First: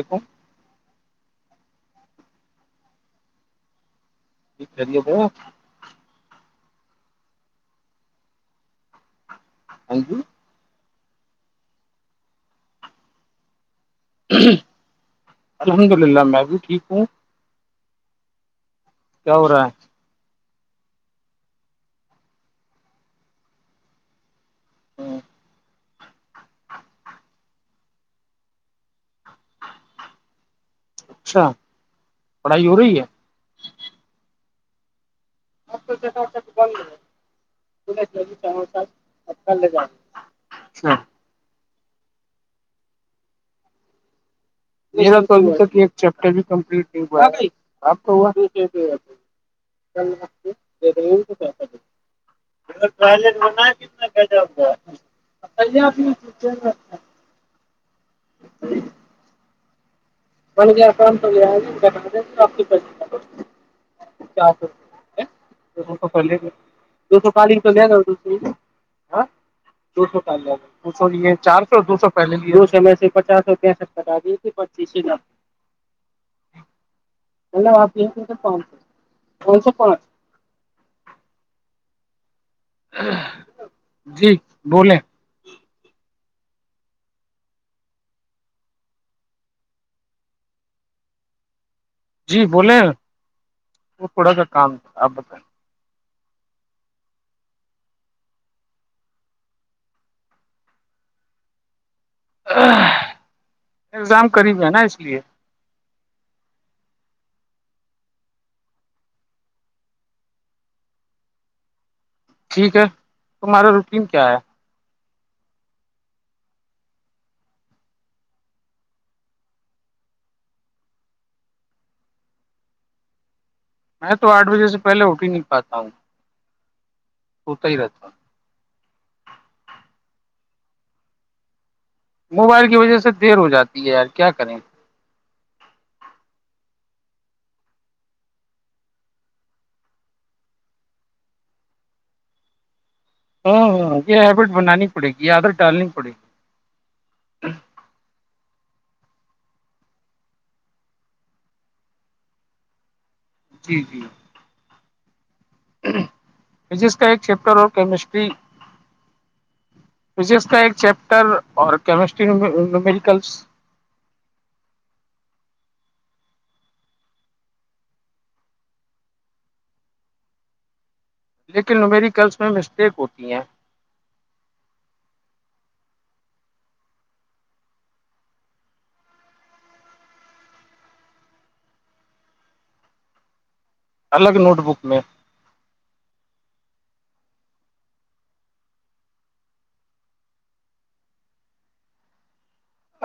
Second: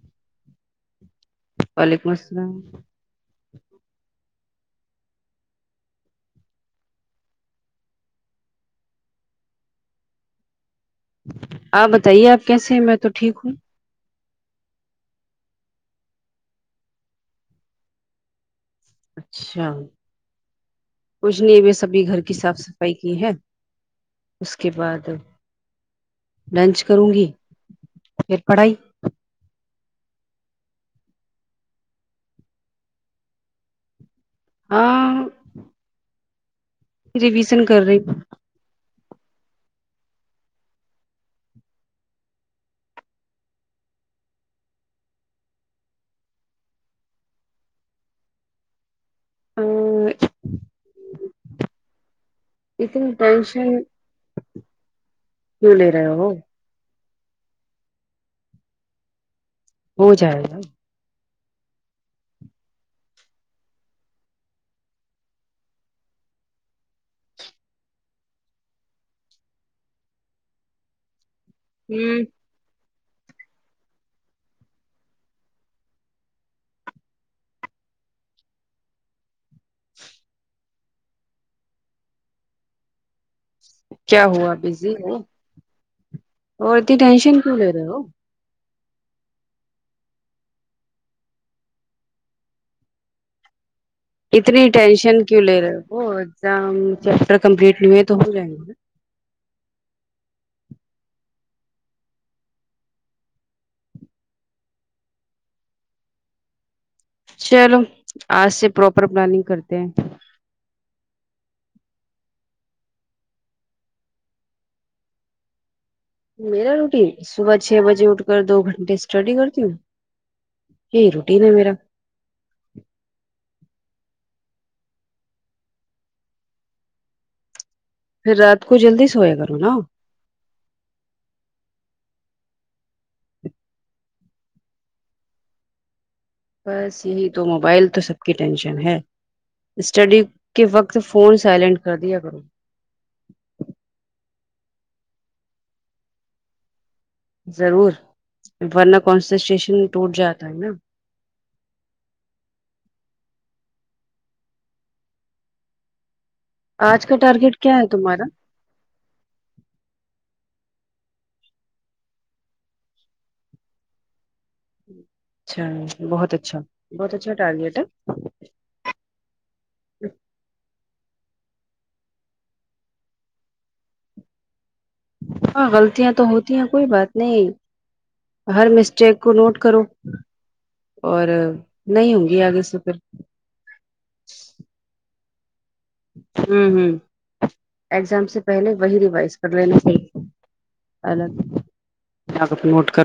یکم وعلیکم السلام ج کرریے ب ہاں جی آپ بتائیے آپ کیسے میں تو ٹھیک ہوں الحمد للہ میں بھی ٹھیک ہوں کیا ہو رہا اچھا کچھ نہیں میں سبھی گھر کی صاف صفائی کی ہے اس کے ہے بعد لنچ کروں گی پھر پڑھائی اچھا پڑھائی ہو رہی ہے ہاں م توا سے ایک بند ہو ریویژن کر رہی س متلے جا [unintelligible] میرا تو ابھی تک ایک چیپٹر بھی کمپلیٹ نہیں ب آپ کو پس اتنی ٹائلٹ بنا ہے ٹینشن کتنا خجاب گ کیوں ے لے آپ رہے ہو [unintelligible] ہو جائے گا د آپ کے کر سوو تو تو پہلے دو سو پالی سو لے جاؤ دو سو دو سو پالی لاؤ دو سو یہ چار سو سو دو سو ہوں پہلے ر س میں سے پچاس سو پینسھ کرتا دی ت پچیس ہزاک ملب آپ ل کو سے پانچ کون سو پانچ [inaudible] ہاں کیا ہوا بزی ہے اور ت ٹینشن کیوں لے رہے ہو جی بولیں وہ تھوڑا سا اتنی کام تھا آپ ٹینشن کیوں بتائیں لے رہے ہو وہ ایگزام چیپٹر کمپلیٹ نہیں ہے تو ہو جائیں گے نا ایگزام قریب ہے نا اس لیے چلو آج سے پراپر پلاننگ کرتے ہیں ٹھیک ہے تمہارا روٹین کیا ہے میرا روٹین صبح چھ بجے اٹھ کر دو گھنٹے اسٹڈی کرتی ہوں یہی روٹیین ہے میرا میں تو آٹھ بجے سے پہلے اٹ ہی نہیں پاتا ہوں سوتا ہی رہتا پھر رات کو جلدی سویا کرو نا موبائل کی وجہ سے دیر ہو جاتی ہے یار کیا کریں بس یہی تو موبائل تو سب کی ٹینشن ہے اسٹڈی کے وقت فون سائلنٹ کر دیا کرو ہاں ہ یہ ہیبٹ بن نانیگییادر ڈالک کوی ضرور ورنہ کنسنسٹشن ٹوٹ جاتا ہے نا جی جی فزکس آج کا ایک چیپٹر ٹارگیٹ اور کیا ہے تمہارا کیمسٹری فزکس کا ایک چیپٹر اور کیمسٹری نومیریکلس اچھا بہت اچھا بہت اچھا ٹارگیٹ ہے لیکن میری کلس میں مسٹیک ہوتی ہیں ہاں غلطیاں تو ہوتی ہیں کوئی بات نہیں ہر مسٹیک کو نوٹ کرو اور نہیں ہوں گی آگے سے پھر الگ نوٹ بک میں ہوں ہوں اگزام سے پہلے وہی ریوائز کر لینا چاہی اٹ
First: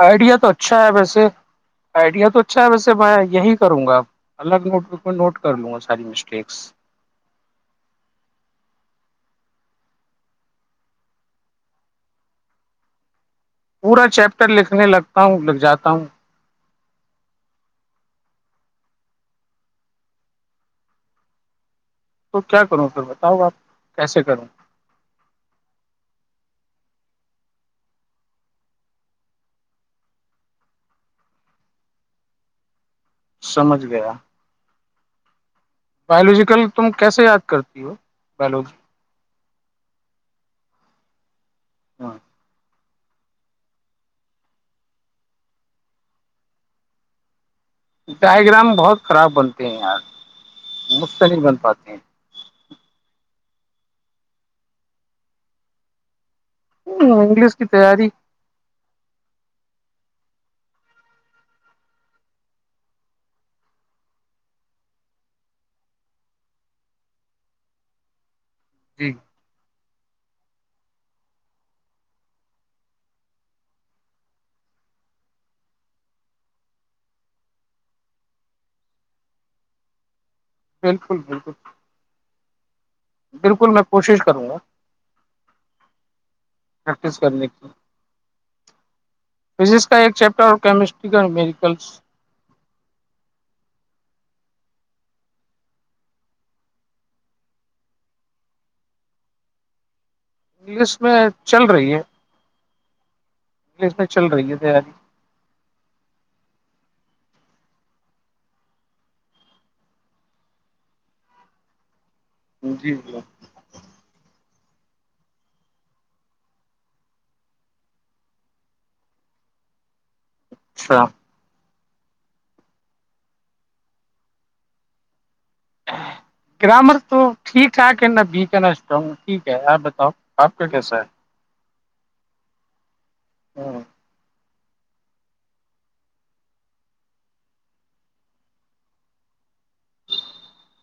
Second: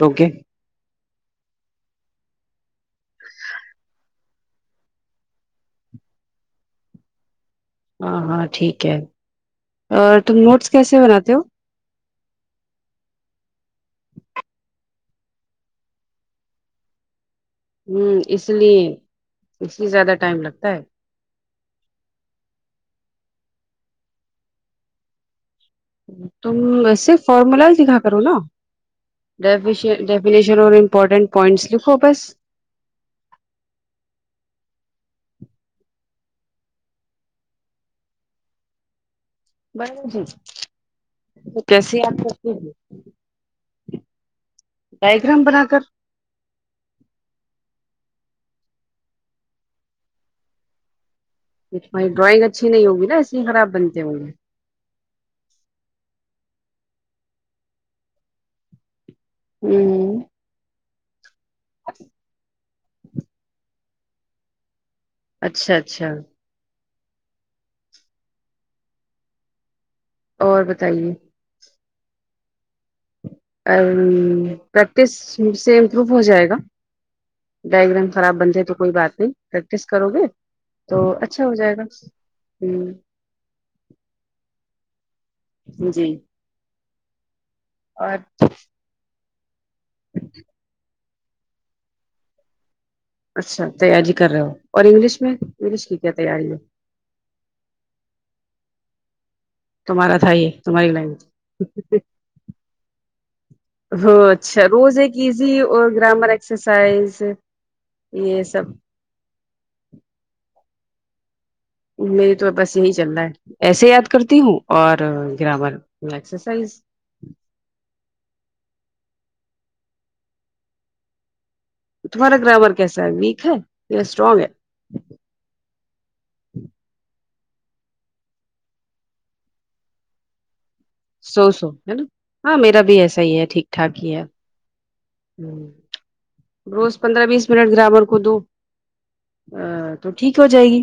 آئیڈیا تو اچھا ہے ویسے آئیڈیا تو اچھا ہے ویسے میں یہی کروں گا الگ نوٹ بک میں نوٹ کر لوں گا ساری مسٹیکس ہاں ہاں ٹھیک ہے اور تم نوٹس کیسے بناتے ہو پورا چیپٹر لکھنے لگتا ہوں لکھ جاتا ہوں ہوں اس لیے اس لیے زیادہ ٹائم لگتا ہے تو کیا کروں پھر بتاؤ آپ کیسے کروں تمے فارمولا ہی دکھا کرو نا ڈ ڈیفنیشن و امپورٹنٹ پوائنٹس ل خوبس سمجھ گیا باولوجیکل تم کیسے یاد کرتی ہو باولوجی ب جی تو کیسے ہاں آپ کرتی ڈائ گگرام بنا کر ڈائیگرام بہت خراب بنتے ہیں یار مستلف بنتے بھائی ڈرائنگ اچھی نہیں ہوگی نا اسے خراب بنتے ہو گے ہ انگلش کی تیاری ہوں [unintelligible] اچھ [unintelligible] اچھا اچھا جی اور بتائیے اور پریکٹس مجھ سے امپروو ہو جائے گا ڈائگرام خراب بنتے تو کوئی بات نہیں پریکٹس کرو گے تو بالکل اچھا بالکل ہو جائے گا ہ بالکل میں کوشش کروں گا جی پریکٹس کرنے کی [unintelligible] [unintelligible] اور [unintelligible] [unintelligible] فزکس کا ایک چیپٹر اور کیمسٹری کا میریکلس اچھا تیاری کر رہے ہو اور انگلش میں انگلش کی کیا تیاری ہے توارا تھاائی تاری انگلش لائن میں چل رہی ہے انگلش میں ہاں چل رہی ہے اچھا روز تیاری ایک کیزی اور گرامر ایکسرسائز یہ سب میری تو بس یہی جی چل جی رہا ہے ایسے یاد کرتی ہوں اور گرامرسرسائز اچھا [unintelligible] [unintelligible] تمہارا گرامر کیسا ہے ویک ہے یا اسٹرانگ ہے ہ [unintelligible] [unintelligible] گرامر تو ٹھیک ٹھاک ہے نہ بی کا نہ اسٹرانگ ٹھیک ہے آپ بتاؤ آپ کا کیسا ہے سو سو ہے نا ہاں میرا بھی ایسا ہی ہے ٹھیک ٹھاک ہی ہے ہ روز پندرہ بیس منٹ گرامر کو دو ا تو ٹھیک ہو جائے گی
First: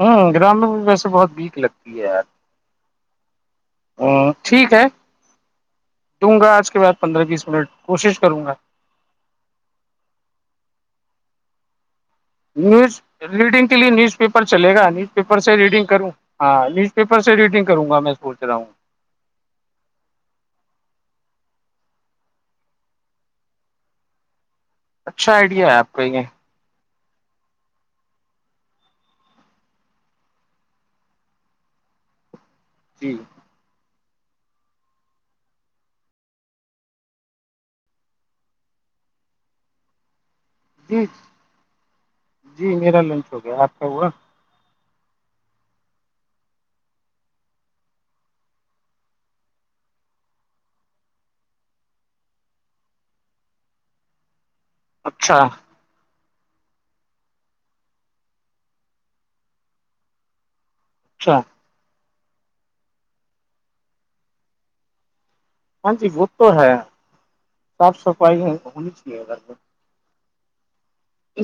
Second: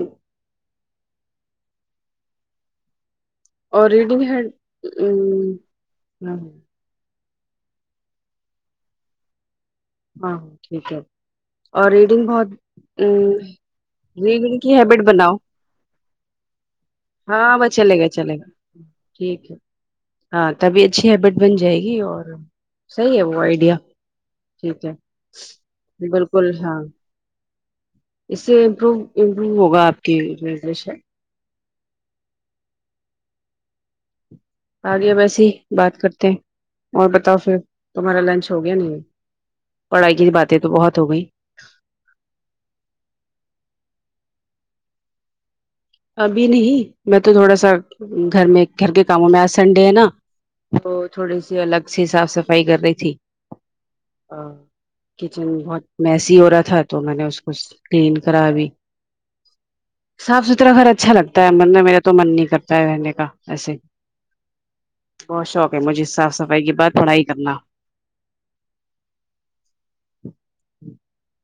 ہوں گرام میں بھی ویسے بہت ویک لگتی ہے یار اور ریڈنگ ہیڈ ٹھیک ہے ہ [unintelligible] دوں [unintelligible] گا آج کے بعد پندرہ بیس منٹ کوشش کروں گا ہاں ہاں ٹھیک ہے اور ریڈنگ بہت [unintelligible] نیوز ریڈنگ کے لیے نیوز پیپر ریڈنگ چلے کی گا ہیبٹ نیوز بناؤ پیپر سے ریڈنگ کروں ہاں نیوز پیپر سے ہاں ریڈنگ وہ کروں گا چلے میں چلے سوچ رہا ہوں گا ٹھیک ہے [unintelligible] [unintelligible] ہاں تبھی اچھی ہیبٹ بن جائے گی اور صحیح ہے وہ آئیڈیا ٹھیک ہے اچھا آئیڈیا ہے آپ کا یہ بالکل ہاں اس سے امپو امپروو ہوگا آپ کییشن جی [unintelligible] [unintelligible] آ گیا ویس ہی بات کرتے ہیں اور بتاؤ پھر تمہارا لنچ ہو گیا نہیں پڑھائی کی باتیں تو بہت ہو جی گئی جی میرا لنچ ہو گیا آپ کا ہوا ابھی نہیں میں تو تھوڑا سا گھر میں گھر کے کاموں میں آج سنڈے ہے نا تو تھوڑی سی الگ سے صاف صفائی کر رہی تھی ا اچھا کچن بہت [unintelligible] میںیسی ہو رہا تھا تو میں نے اس کو کلین کرا بھی صاف ست گھر اچھا لگتا ہے بندر میرا تو من نہیں کرتا ہے رہنے کا ایسے بہت شوق ہاں مجھے جی وہ صاف تو صفائی کے ہے بع تھوڑا ہی کرنا صاف صفائی ہونی چاہیے گھر پ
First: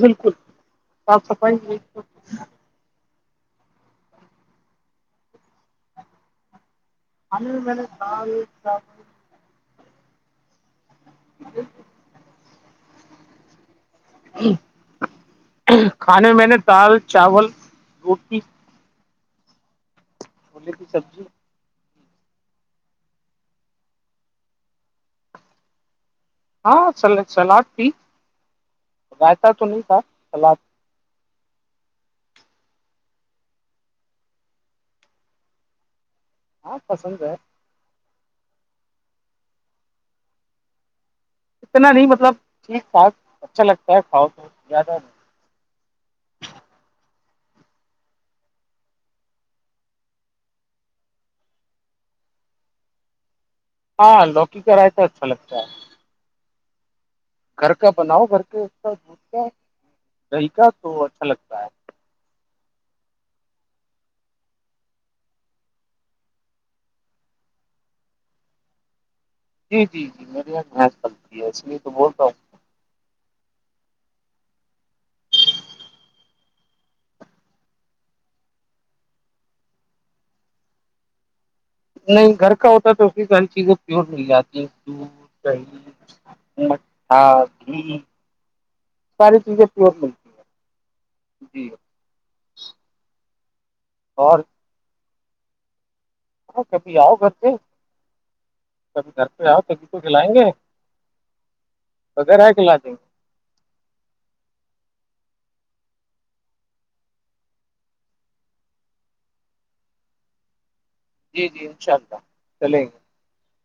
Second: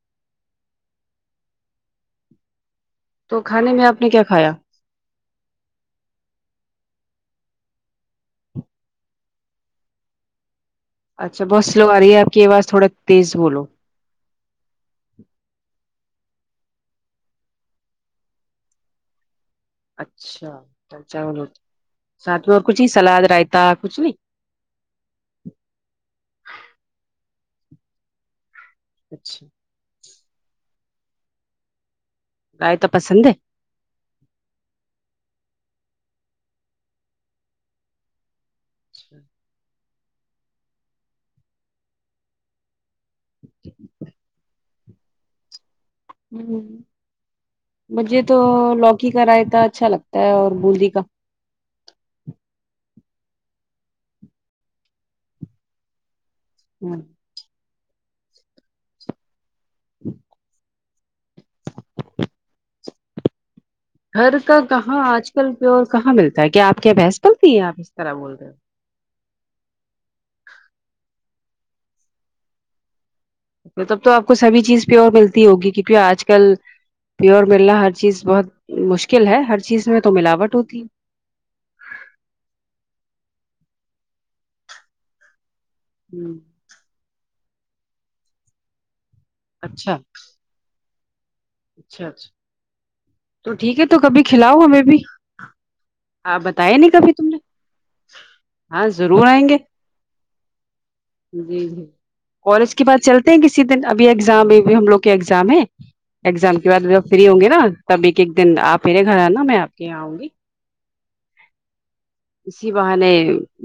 بالکل ڈ [unintelligible] تو کھانے میں آپ نے کیا کھایا آ م [unintelligible] اچھا بہت سلو آ رہی ہے آپ کی آواز تھوڑا تیز بولو کھانے میں میں نے دال چاول روٹی اچھا چھولے کی چا سبزی ساتھ میں اور کچھ ہی سلاد رائتا کچھ نہیں ہاں سلاد تھی اچھا رائتا تو نہیں تھا سلاد [unintelligible] گائے تو پسند ہے ہاں پسند ہے [unintelligible] اتنا نہیں مطلب ٹھیک ٹھاک اچھا لگتا ہے کھاؤ تو زیادہ نہیں مجھے تو لوکی کا رائےتا اچھا لگتا ہے اور بندی کا ہاں لوکی کرا تو اچھا لگتا ہے [unintelligible] ہاں [unintelligible] گھر کا بناؤ گھر کے اس کا د کا دہ کا تو اچھا لگتا ہے [inaudible] [inaudible] گھر کا کہاں آج کل پ کہاں ملتا ہے کیا آپ کی بحس بلتی ہے آپ اس طرح بول رہے ہو [unintelligible] جی جی جی میرے یہاں بھینس چلتی ہے اس لیے تو بول رہا ہوں مطلب تو آپ کو سبھی چیز پیور ملتی ہوگی کیک آج کل پیور ملنا ہر چیز بہت مشکل ہے ہر چیز میں تو ملاوٹ ہوتی ہے نہیں گھر کا ہوتا تو اس کی سر چیزیں پیور مل جاتی ہے دودھ ہ دہی [unintelligible] مھا گھی [unintelligible] ساری چیزیں ف اچھا ملتی ہیں جی [unintelligible] اچھا اچھا تو ٹھیک ہے تو کبھی اور کھلاؤ ہمیں بھی [unintelligible] آپ ہاں بتیا نہیں کبھی آؤ تم گھر نے سے ہاں کبھی ضرور گھر پہ آئیں گے آؤ تبھی تو کھلائیں گے [unintelligible] جی جی بغیر آئے کالج کھلا کی دیں بعات چلتے ہیں کسی دن ابھی ایگزام بھی ہم لوگ کے ایگزام ہے ایگزام کے بعد ج فری ہوں گی نا تب ایک ایک دن آپ میرے گھر آ نا میں آپ کے یہاں آؤں گی گے جی جی ان شاء اللہ [unintelligible] اسی چلیں گے بہانے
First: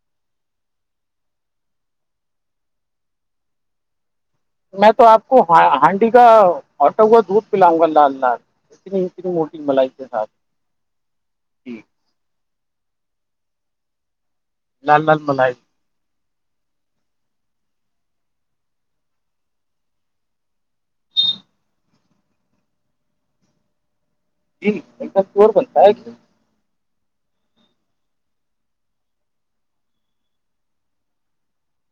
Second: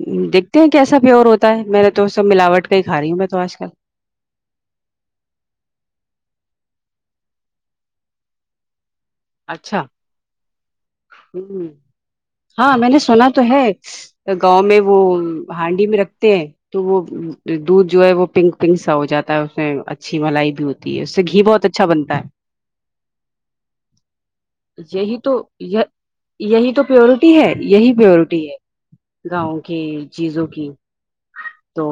[unintelligible] دیکھتے ہیں کیسا پیور ہوتا ہے میں نے تو سب ملاوٹ کا ہی کھ رہی ہوں میں تو آج کل میں تو آپ کو ہ ہانڈی کا آٹا ہوا دودھ پلاؤں گا لال لال [unintelligible] اتنی اتنی موٹی مل اچھا اس کے ساتھ [unintelligible] جی ہاں میں نے سونا تو ہے تو گاؤں میں وہ لال لال ملائی ہانڈی میں رکھتے ہیں تو وہ دودھ جو ہے وہ پنک پنک سا ہو جاتا ہے اس میں اچھی ملائی بھی ہوتی ہے ہوتی ہے اس سے گھی بہت اچھا بنتا ہے جی ایک یہی دم تو پیور بنتا یہ ہے یہی تو پیورٹی ہے یہی پیورٹی ہے گاؤں کی چیزوں کی تو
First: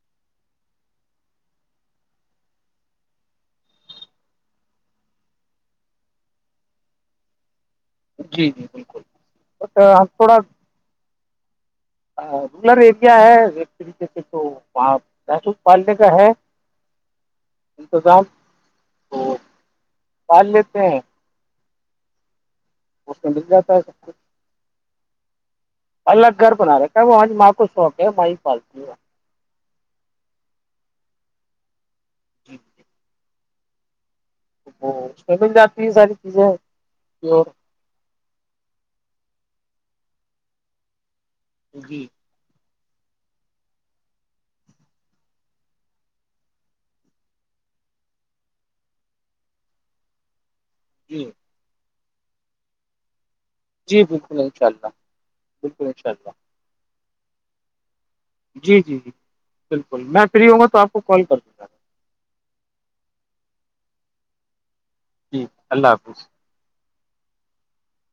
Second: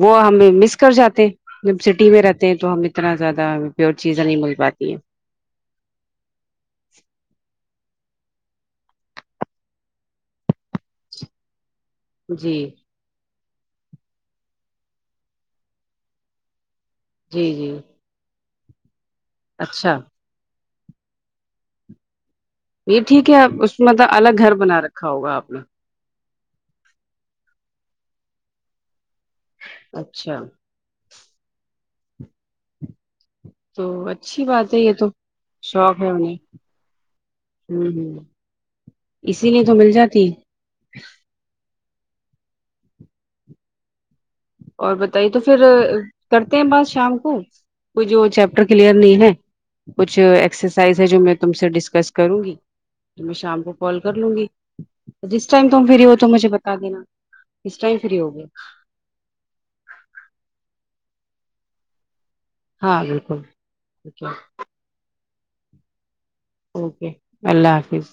وہ ہمیں مس کر جاتے جب سٹی میں رہتے ہیں تو ہم اتنا زیادہ پیور چیزیں نہیں مل پاتی ہیں جی جی بالکل تھوڑا جی رورر ایریا ہے ایک طریقے سے تو پس پالنے کا ہے جی جی [unintelligible] انتظام تو [unintelligible] اچھا پال لیتے ہیں یہ اس ٹھیک میں مل ہے اس جاتا سب میںلب کچھ الگ گھر بنا رکھا ہوگا آپ نے [unintelligible] الگ گھر بنا رہے ہے وہج ماں کو شوق ہے میںاں ہی پالتی ہ [unintelligible] اچھا جی ج جی [inaudible] تو اچھی بات ہے یہ تو میں مل جاتی شوق ہے ساری انہیں چیزیں پیور [unintelligible] ہوں ہ اسی لیے تو مل جاتی [unintelligible] جی اور بتائیے تو پھر کرتے ہیں بات شام کو کچ جو چیپٹر کلیئر نہیں ہے کچھ [unintelligible] ایکسرسائز ہے جو جی میں تم سے ڈسکس کروں گی میں شام کو کال جی کر لوں بالکل گی ان شاء اللہ جس ٹائم تم بالکل ان فری شاء ہو تو اللہ مجھے بتا دینا کس ٹائم فری ہو گئے جی جی جی بالکل میں فری ہوں گا تو آپ کو کال کرتاوں [unintelligible] ہاں بالکلک جی اللہ حافظ اوکے اللہ حافظ